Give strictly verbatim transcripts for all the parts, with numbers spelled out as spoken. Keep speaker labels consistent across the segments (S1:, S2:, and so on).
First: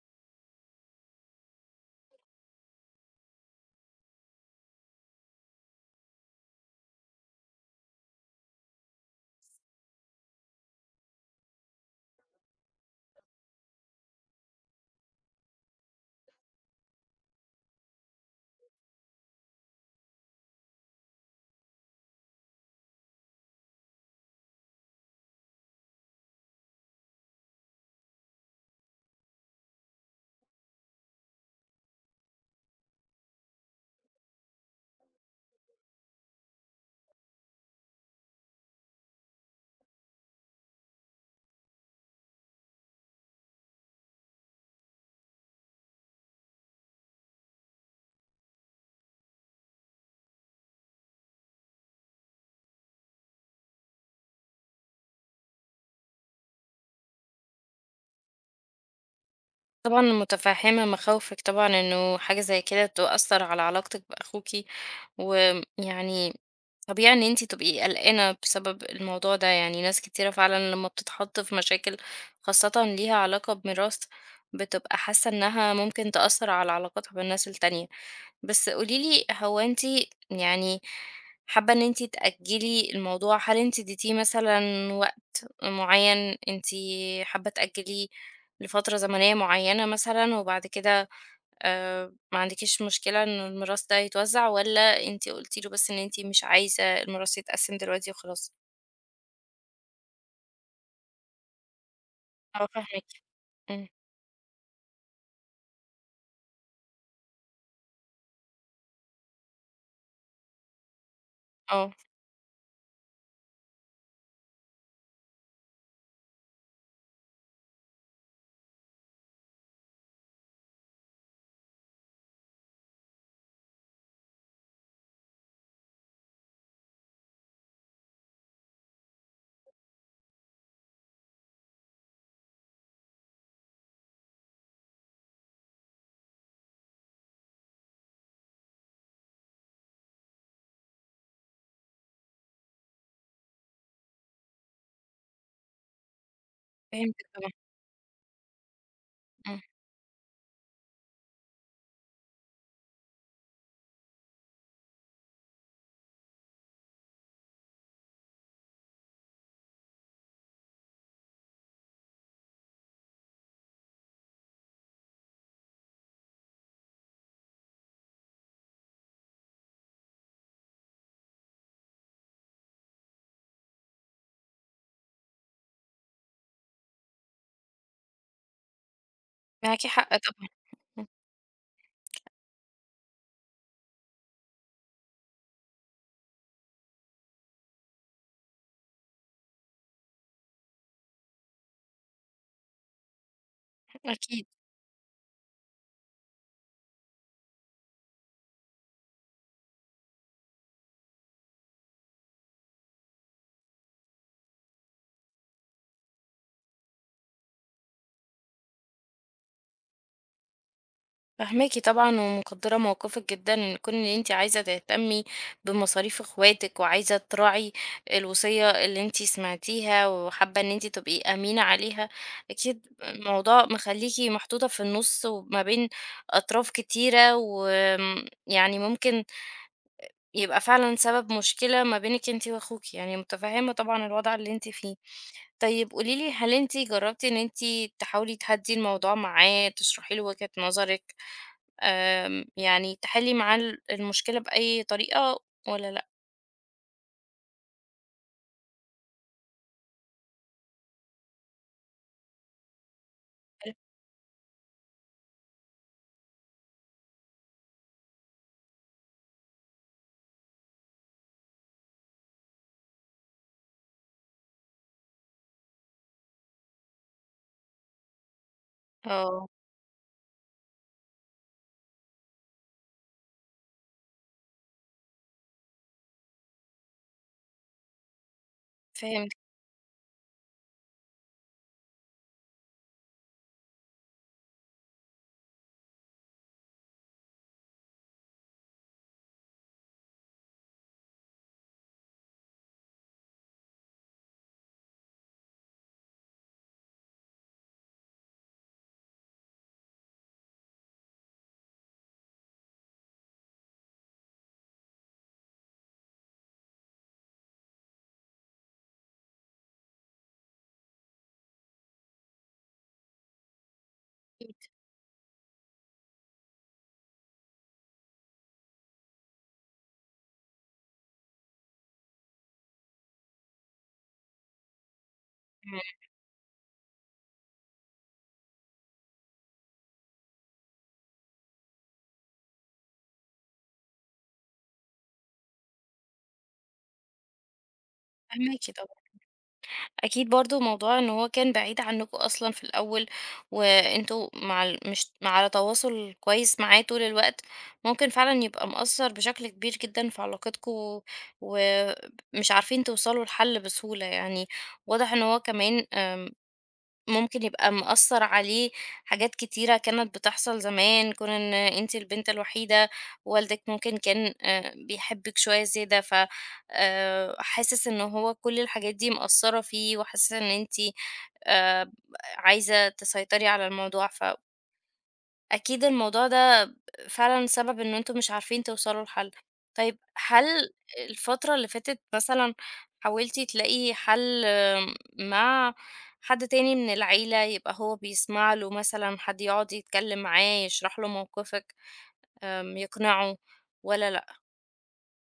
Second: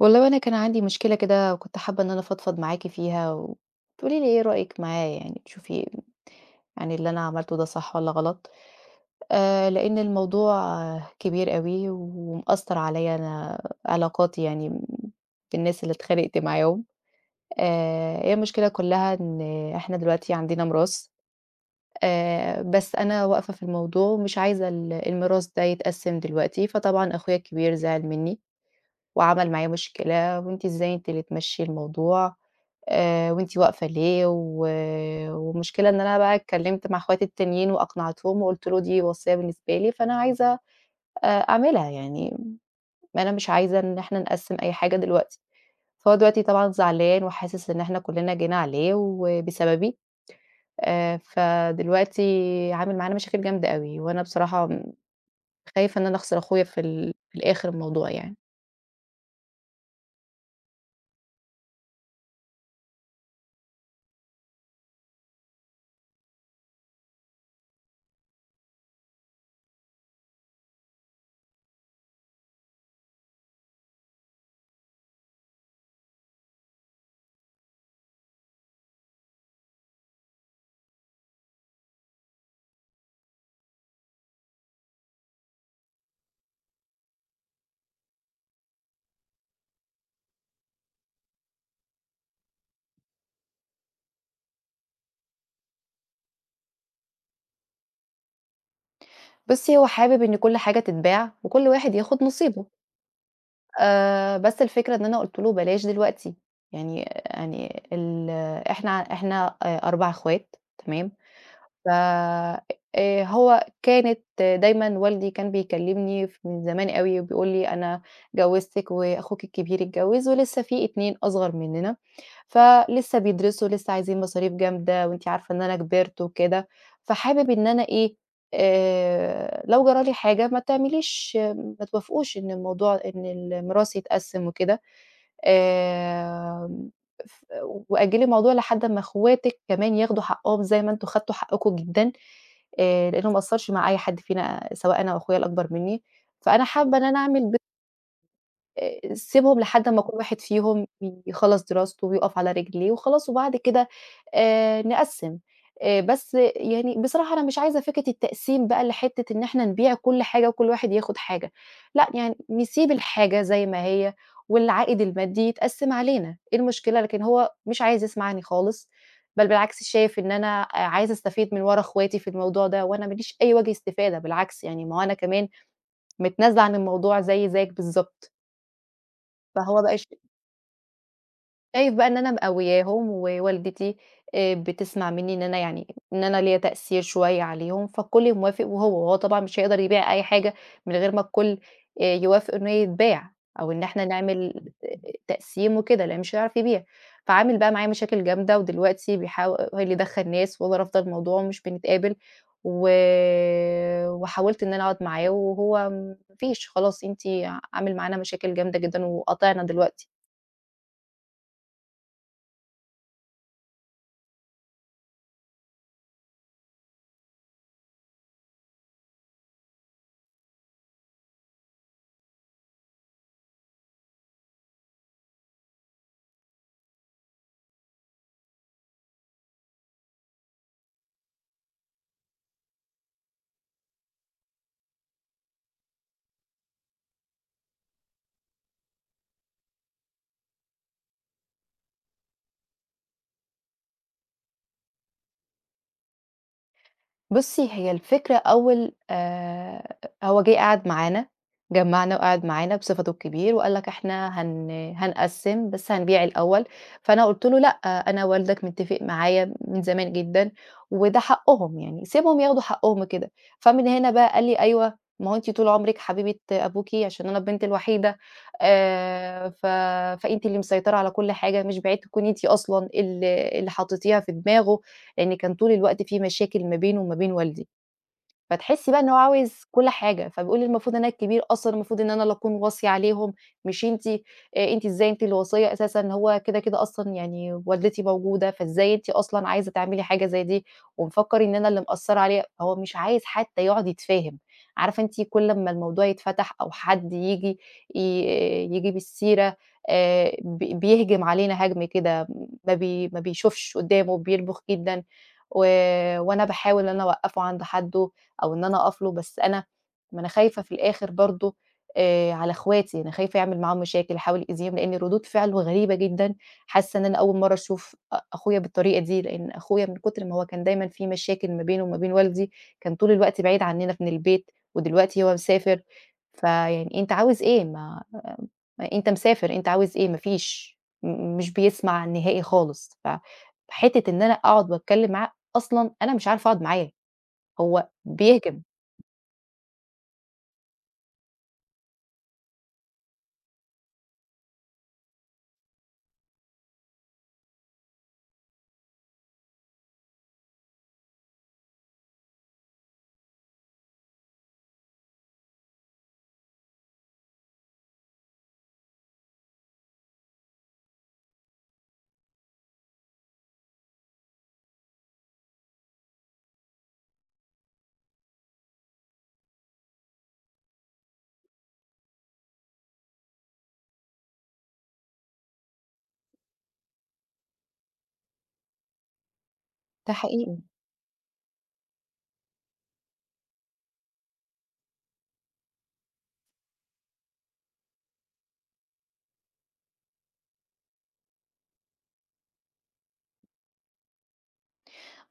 S1: والله وأنا كان عندي مشكلة كده وكنت حابة إن أنا أفضفض معاكِ فيها وتقولي لي إيه رأيِك معايا يعني تشوفي يعني اللي أنا عملته ده صح والّا غلط. آآ لإن الموضوع آه، كبير أوي ومأثّر عليّا أنا علاقاتي يعني م بالناس اللي اتخانقت معاهم. آآ هي المشكلة كلّها إن إحنا دلوقتي عندنا ميراث. آآ بس أنا واقفة في الموضوع ومش عايزة ال الميراث ده يتقسّم دلوقتي، فطبعًا أخويا الكبير زعل منّي وعمل معايا مشكلة، وأنتِ إزاي أنتِ اللي تمشّي الموضوع، آآ وأنتِ واقفة ليه، و والمشكلة إن أنا بقى اتكلّمت مع اخواتي التانيين وأقنعتهم وقُلت له دي وصيّة بالنسبة لي، فأنا عايزة أ أعملها يعني. أنا مش عايزة إن إحنا نقسّم أي حاجة دلوقتي، فهو دلوقتي طبعًا زعلان وحاسس إن إحنا كُلّنا جينا عليه وبسببي. آآ فدلوقتي عامل معانا مشاكل جامدة أوي، وأنا بصراحة خايفة إن أنا أخسر أخويا في ال في الآخر الموضوع يعني.
S2: طبعًا متفهمة مخاوفِك طبعًا إنه حاجة زي كده تؤثر على علاقتِك بأخوكِ، ويعني طبيعي إن أنتِ تبقي قلقانة بسبب الموضوع ده، يعني ناس كتيرة فعلًا لما بتتحط في مشاكل خاصةً ليها علاقة بميراث، بتبقى حاسة إنها ممكن تأثر على علاقتها بالناس التانية. بس قولي لي هو أنتِ يعني حابة إن أنتِ تأجلي الموضوع؟ هل أنتِ اديتيه مثلًا وقت معين أنتِ حابة تأجليه؟ لفترة زمنية معينة مثلًا، وبعد كده آآ ما عندكيش مشكلة إنه الميراث ده يتوزّع، والّا أنتِ قلتِ له بس إن أنتِ مش عايزة الميراث يتقسّم دلوقتي وخلاص؟
S1: بُصّي، هو حابب إن كل حاجة تتباع وكل واحد ياخد نصيبه.
S2: آه، فاهماكِ. إمم.
S1: آآ، بس الفكرة إن أنا قُلت له بلاش دلوقتي. يعني يعني ال إحنا إحنا آآ، أربع أخوات تمام. ف
S2: آه.
S1: آآ هو كانت دايمًا والدي كان بيكلّمني ف من زمان أوي وبيقول لي: "أنا جوّزتِك وأخوك الكبير اتجوّز ولسه في اتنين أصغر مننا، فلسه بيدرسوا لسه عايزين مصاريف جامدة وأنتِ عارفة إن أنا كبرت وكده، فحابب إن أنا إيه، آآ لو جرى لي حاجة ما تعمليش ما توافقوش إن الموضوع إن الميراث يتقسّم وكده." آمم، ف وأجّلي الموضوع لحد أمّا أخواتِك كمان ياخدوا حقّهم زي ما أنتم خدتوا حقّكم جدًا. آآ لإنه ما قصّرش مع أي حد فينا سواء أنا وأخويا الأكبر منّي، فأنا حابّة إن أنا
S2: فهمتِك طبعًا.
S1: أعمل آآ سيبهم
S2: إمم.
S1: لحد أمّا كل واحد فيهم يخلّص دراسته ويُقف على رجليه وخلاص وبعد كده آآ نقسّم. آآ بس يعني بصراحة أنا مش عايزة فكرة التقسيم بقى لحتّة إن إحنا نبيع كل حاجة وكل واحد ياخد حاجة، لأ يعني نسيب الحاجة زي ما هي والعائد المادي يتقسّم علينا، إيه المشكلة؟ لكن هو مش عايز يسمعني خالص، بل بالعكس شايف إن أنا عايزة أستفيد من ورا أخواتي في الموضوع ده وأنا ما ليش أي وجه استفادة، بالعكس يعني ما هو أنا كمان متنازلة عن الموضوع زيي زيك بالضبط. فهو
S2: معاكِ
S1: بقى ش
S2: حق طبعًا. إمم.
S1: شايف بقى إن أنا مقوياهم، ووالدتي آآ بتسمع مني إن أنا يعني إن أنا ليّا تأثير شوية عليهم، فالكل موافق وهو، وهو طبعًا مش هيقدر يبيع أي حاجة من غير ما الكل آآ يوافق إنه هي تتباع، أو إن إحنا
S2: أكيد.
S1: نعمل آه، تقسيم وكده، لإن مش هيعرف يبيع. فعامل بقى معايا مشاكل جامدة، ودلوقتي بيحاول يدخّل ناس وأنا رافضة الموضوع ومش بنتقابل. و وحاولت إن أنا أقعد معاه وهو ما فيش خلاص أنتِ عامل معانا مشاكل جامدة جدًا وقاطعنا دلوقتي.
S2: فاهماكِ طبعًا ومقدّرة موقفِك جدًا، إن كون إن أنتِ عايزة تهتمي بمصاريف أخواتِك وعايزة تراعي الوصية اللي أنتِ سمعتيها وحابة إن أنتِ تبقي أمينة عليها، أكيد الموضوع مخلّيكِ محطوطة في النُص وما بين أطراف كتيرة وآمم، يعني ممكن يبقى فعلًا سبب مشكلة ما بينِك أنتِ وأخوكِ، يعني متفهّمة طبعًا الوضع اللي أنتِ فيه. طيب قولي لي هل أنتِ جرّبتِ إن أنتِ تحاولي تهدّي الموضوع معاه، تشرحي له وجهة نظرِك؟ آمم، يعني تحلّي معاه ال المشكلة بأي طريقة والّا لأ؟
S1: بُصّي، هي الفكرة أول آآ هو جِه قعد معانا، جمّعنا وقعد معانا بصفته الكبير وقال لك: "إحنا هن هنقسّم، بس هنبيع الأول." فأنا قُلت له: "لأ، أنا والدك متّفق معايا من زمان جدًا وده حقّهم يعني، سيبهم ياخدوا حقّهم كده." فمن هنا بقى قال لي: "أيوه، ما هو أنتِ طول عمرِك حبيبة أبوكِ عشان أنا البنت الوحيدة،
S2: آه،
S1: آآ ف فأنتِ اللي مسيطرة على كل حاجة، مش بعيد تكوني أنتِ أصلًا ال اللي حطّيتيها في دماغه." لإن كان طول الوقت في مشاكل ما بينه وما بين والدي. فتحسّي بقى إن هو
S2: فهمتِك.
S1: عاوز كل حاجة، فبيقول لي: "المفروض أنا الكبير أصلًا، المفروض إن أنا اللي أكون واصي عليهم مش أنتِ. آآ أنتِ إزاي أنتِ اللي واصية أساسًا، هو كده، كده أصلًا يعني والدتي موجودة، فإزاي أنتِ أصلًا عايزة تعملي حاجة زي دي؟" ومفكّر إن أنا اللي مقصّرة عليه، هو مش عايز حتى يقعد يتفاهم. عارفة أنتِ كل أمّا الموضوع يتفتح أو حد ييجي ي ييجي بالسيرة آآ ب بيهجم علينا هجم كده، ما بي ما بيشوفش قدّامه، بيلبخ جدًا و وأنا باحاول إن أنا أوقّفه عند حدّه. أو إن أنا أقف له، بس أنا ما أنا خايفة في الآخر برضه آآ على إخواتي. أنا خايفة يعمل معاهم مشاكل، يحاول يأذيهم، لإن ردود فعله غريبة جدًا. حاسة إن أنا أول مرّة أشوف أ أخويا بالطريقة دي، لإن أخويا من كتر ما هو كان دايمًا في مشاكل ما بينه وما بين والدي، كان طول الوقت بعيد عننا من البيت، ودلوقتي هو مسافر.
S2: إمم.
S1: فيعني أنت عاوز إيه؟ ما ما أنت مسافر، أنت عاوز إيه؟ ما فيش، م مش بيسمع نهائي خالص. فحتة إن أنا أقعد وأتكلم معاه، أصلًا أنا مش عارفة أقعد معاه، هو بيهجم.
S2: فاهماكِ طبعًا. أكيد برضه موضوع إن هو كان بعيد عنكم أصلًا في الأول، وأنتم مع ال مش مع على تواصل كويس معاه طول الوقت، ممكن فعلًا يبقى مأثّر بشكل كبير جدًا في علاقتكم، ومش عارفين توصلوا لحل بسهولة يعني. واضح إن هو كمان آمم ممكن يبقى مأثّر عليه حاجات كتيرة كانت بتحصل زمان، كون إن أنتِ البنت الوحيدة، والدِك ممكن كان آآ بيحبِّك شوية زيادة، ف آآ حاسس إن هو كل الحاجات دي مأثّرة فيه، وحاسس إن أنتِ آآ عايزة تسيطري على الموضوع، ف أكيد الموضوع ده فعلًا سبب إن أنتم مش عارفين توصلوا لحل. طيب
S1: ده حقيقي.
S2: هل الفترة اللي فاتت مثلًا حاولتِ تلاقي حل آم، مع حد تاني من العيلة، يبقى هو بيسمع له مثلًا، حد يقعد يتكلم معاه، يشرح له موقفِك، آمم، يقنعه والّا لأ؟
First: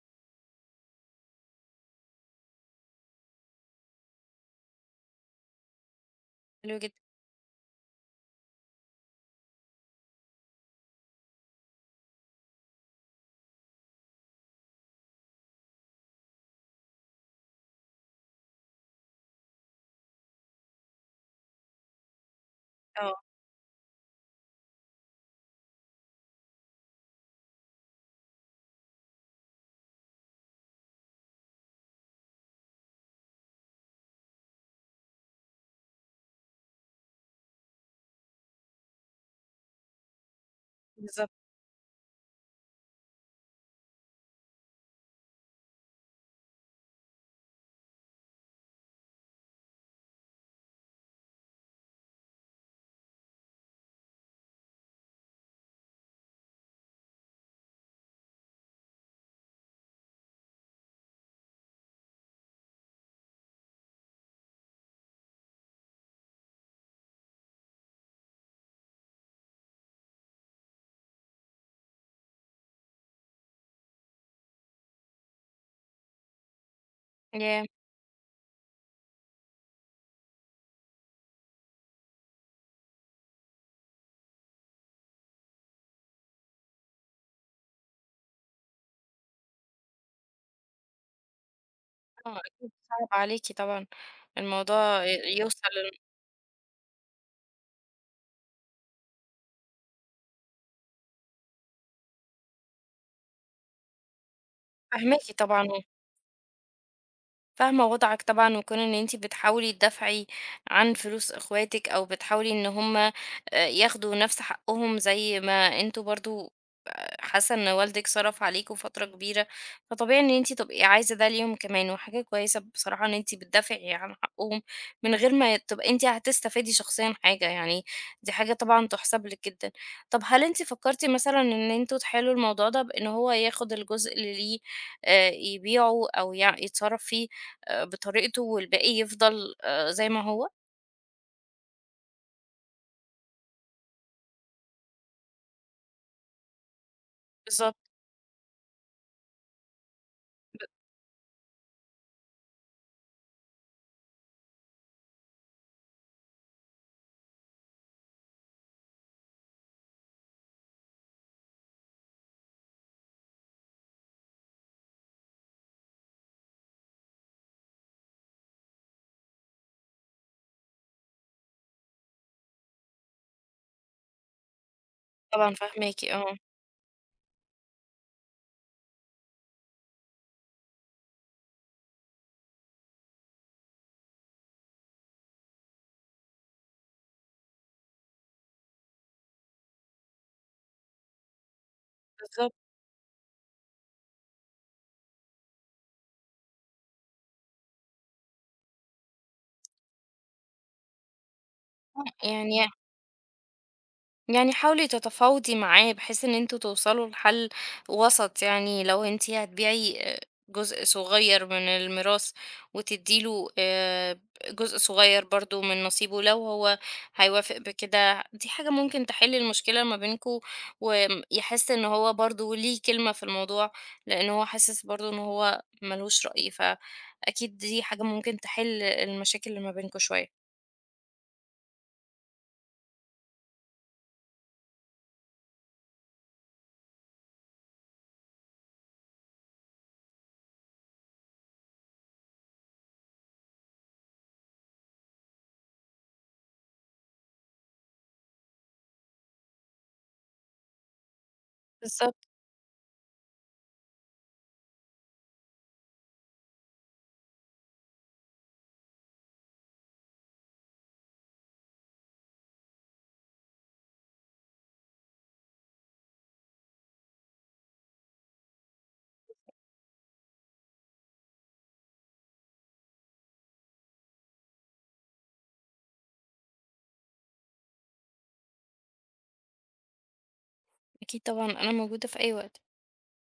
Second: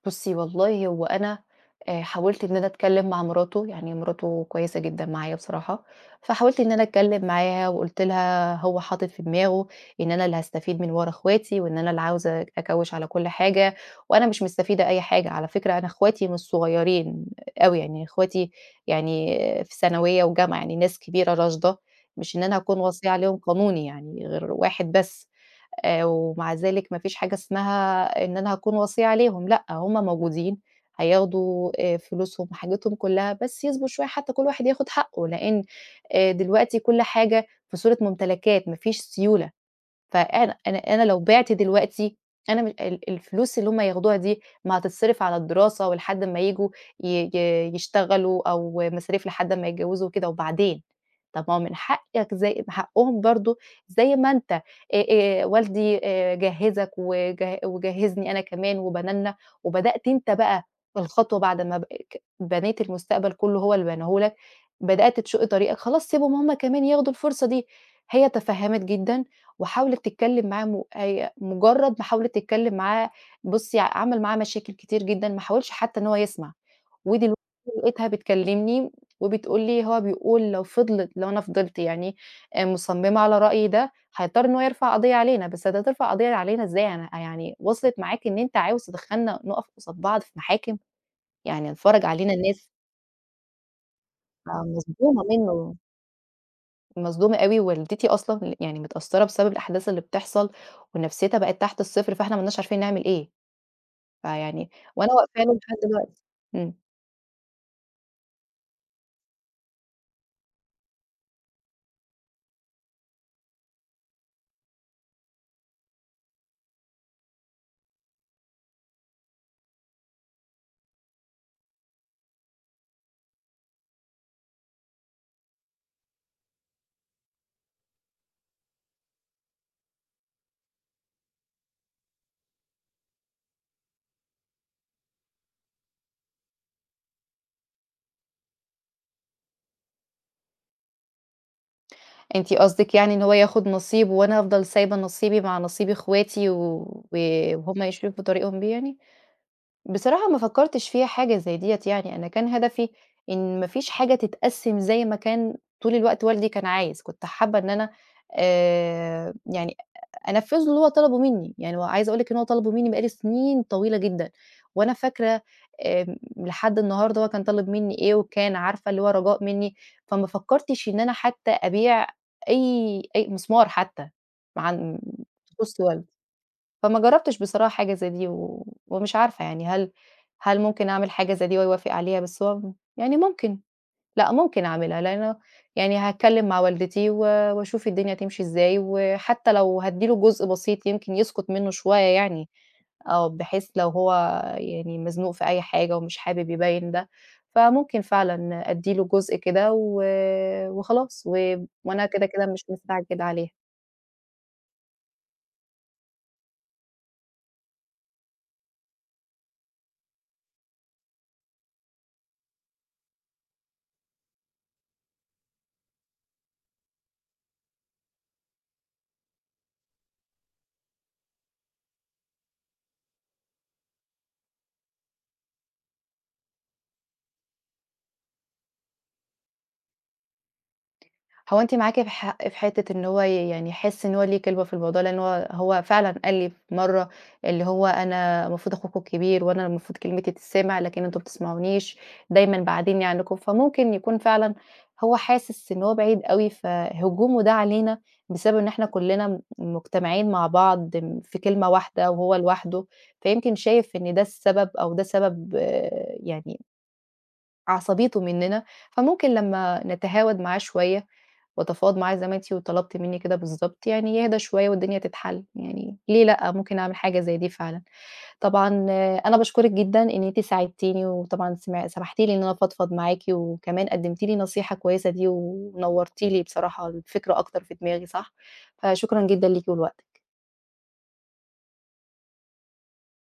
S1: بُصّي والله هو أنا آآ حاولت إن أنا أتكلّم مع مراته، يعني مراته كويسة جدًا معايا بصراحة. فحاولت إن
S2: حلو
S1: أنا
S2: جدًا.
S1: أتكلّم معاها وقُلت لها هو حاطط في دماغه إن أنا اللي هاستفيد من ورا أخواتي وإن أنا اللي عاوزة أكوّش على كل حاجة وأنا مش مستفيدة أي حاجة. على فكرة أنا أخواتي مش صغيّرين أوي، يعني أخواتي يعني في ثانوية وجامعة، يعني ناس كبيرة راشدة، مش إن أنا هاكون واصية
S2: آه.
S1: عليهم قانوني يعني غير واحد بس. آآ ومع ذلك ما فيش حاجة اسمها إن أنا هاكون وصيّة عليهم، لأ هُم موجودين، هياخدوا آآ فلوسهم، حاجتهم كلّها، بس يصبروا شوية حتّى كل واحد ياخد حقّه، لإن آآ دلوقتي كل حاجة في صورة ممتلكات، ما فيش سيولة. فأنا أنا أنا لو
S2: بالضبط.
S1: بعت دلوقتي أنا م ال الفلوس اللي هُم ياخدوها دي ما هتتصرف على الدراسة ولحد أمّا ييجوا ي ي يشتغلوا أو مصاريف لحد أمّا يتجوزوا وكده، وبعدين طب ما هو من حقك زي حقهم برضه زي ما أنت آآ آآ والدي آآ جهّزك وجه وجهّزني أنا كمان وبنَلنا، وبدأت أنت بقى الخطوة بعد ما ب ك بنيت المستقبل كلّه هو اللي بناه لك، بدأت تشق طريقك، خلاص سيبهم هُم كمان ياخدوا الفرصة دي. هي تفهّمت جدًا وحاولت تتكلم معاه م أي مجرد ما حاولت تتكلم معاه بُصّي عمل معاه مشاكل كتير جدًا، ما حاولش حتى إن هو يسمع. ودلوقتي
S2: ياه!
S1: لقيتها بتكلمني وبتقول لي هو بيقول لو فضلت لو أنا فضلت يعني آآ مصممة على رأيي ده، هيضطر إن هو يرفع قضية علينا. بس أنت هترفع قضية علينا إزاي أنا يعني وصلت معاك إن أنت عاوز تدخّلنا نُقف قصاد بعض في محاكم، يعني هتفرّج علينا
S2: آه،
S1: الناس.
S2: أكيد صعب عليكِ طبعًا الموضوع
S1: فمصدومة
S2: ي يوصل
S1: منه.
S2: ل...
S1: مصدومة أوي، والدتي أصلًا يعني متأثّرة بسبب الأحداث اللي بتحصل، ونفسيتها بقت تحت الصفر. فإحنا ما لناش عارفين نعمل إيه. فيعني وأنا
S2: فاهماكِ
S1: واقفة له
S2: طبعًا.
S1: لحد دلوقتي. إمم.
S2: فاهمة وضعك طبعًا، وكون إن أنتِ بتحاولي تدافعي عن فلوس إخواتِك، أو بتحاولي إن هُم آآ ياخدوا نفس حقهم زي ما أنتم برضه آآ حاسة إن والدِك صرف عليكم فترة كبيرة، فطبيعي إن أنتِ تبقي عايزة ده ليهم كمان، وحاجة كويسة بصراحة إن أنتِ بتدافعي عن حقهم من غير ما تبقي أنتِ هتستفادي شخصيًا حاجة، يعني دي حاجة طبعًا تُحسب لِك جدًا. طب هل أنتِ فكرتِ مثلًا إن أنتم تحلوا الموضوع ده بإن هو ياخد الجزء اللي ليه آآ يبيعه أو يع يتصرف فيه آآ بطريقته والباقي يفضل آآ زي ما هو؟
S1: أنتِ قصدِك يعني إن هو ياخد نصيب وأنا أفضل سايبة نصيبي مع نصيب إخواتي و وهُم
S2: بالضبط.
S1: يشرفوا طريقهم بيه يعني؟ بصراحة ما فكّرتش فيها حاجة زي ديّة يعني. أنا كان هدفي إن ما فيش حاجة تتقسّم زي ما كان طول الوقت والدي كان عايز، كنت حابة إن أنا آآ يعني أنفّذه اللي هو طلبه منّي. يعني هو عايزة أقول لِك إن هو طلبه منّي بقى لي سنين طويلة جدًا، وأنا فاكرة آمم لحد النهارده هو كان طالب منّي إيه، وكان عارفة اللي هو رجاء منّي. فما فكّرتش إن أنا حتى أبيع أي أي مسمار حتى عن
S2: طبعًا
S1: طقوس
S2: فاهماكِ.
S1: والدي.
S2: آه،
S1: فما جرّبتش بصراحة حاجة زي دي. و ومش عارفة يعني هل هل ممكن أعمل حاجة زي دي وهو يوافق عليها؟ بس هو يعني ممكن. لأ، ممكن أعملها، لأنه يعني هاتكلم مع والدتي و واشوف الدنيا تمشي إزاي، وحتى لو هادّي له جزء بسيط يمكن يسكت منّه شوية يعني.
S2: بالضبط.
S1: آه، بحيث لو هو يعني مزنوق في أي حاجة ومش حابب يبيّن ده، فممكن فعلًا أدّي له جزء كده و وخلاص، و وأنا
S2: آه،
S1: كده، كده مش
S2: يعني
S1: مستعجلة عليها.
S2: يعني حاولي تتفاوضي معاه بحيث ان انتوا توصلوا لحل وسط، يعني لو انتي هتبيعي آه، جزء صغير من الميراث وتديله آه، جزء صغير برضو من نصيبه لو هو هيوافق بكده، دي حاجة ممكن تحل المشكلة ما بينكوا ويحس ان هو برضو ليه كلمة في الموضوع، لان هو حاسس برضو ان هو ملوش رأي، فأكيد دي حاجة ممكن تحل المشاكل اللي ما بينكوا شوية.
S1: هو أنتِ معاكِ في ح في حتّة إن هو ي يعني يحس إن هو ليه كلمة في الموضوع، لإن هو هو فعلًا قال لي في مرّة اللي هو "أنا المفروض أخوكم الكبير وأنا المفروض كلمتي تتسمع، لكن أنتم ما بتسمعونيش، دايمًا بعدينّي عنّكم." فممكن يكون فعلًا هو حاسس إن هو بعيد أوي، فهجومه ده علينا بسبب إن إحنا كُلّنا م مجتمعين مع بعض م في كلمة واحدة
S2: بالظبط.
S1: وهو لوحده، فيمكن شايف إن ده السبب أو ده سبب آه، يعني عصبيته مننا. فممكن لمّا نتهاود معاه شوية وأتفاوض معاه زي ما أنتِ وطلبتِ منّي كده بالضبط، يعني يهدى شوية والدنيا تتحل، يعني ليه لأ، ممكن أعمل حاجة زي دي فعلًا. طبعًا آه، أنا باشكرِك جدًا إن أنتِ ساعدتيني وطبعًا سمع سمحتِ لي إن أنا أفضفض معاكِ وكمان قدّمتِ لي النصيحة الكويسة دي ونوّرتِ لي بصراحة الفكرة أكتر في دماغي صح. فشكرًا جدًا ليكِ ولوقتِك.
S2: أكيد طبعا أنا موجودة في أي وقت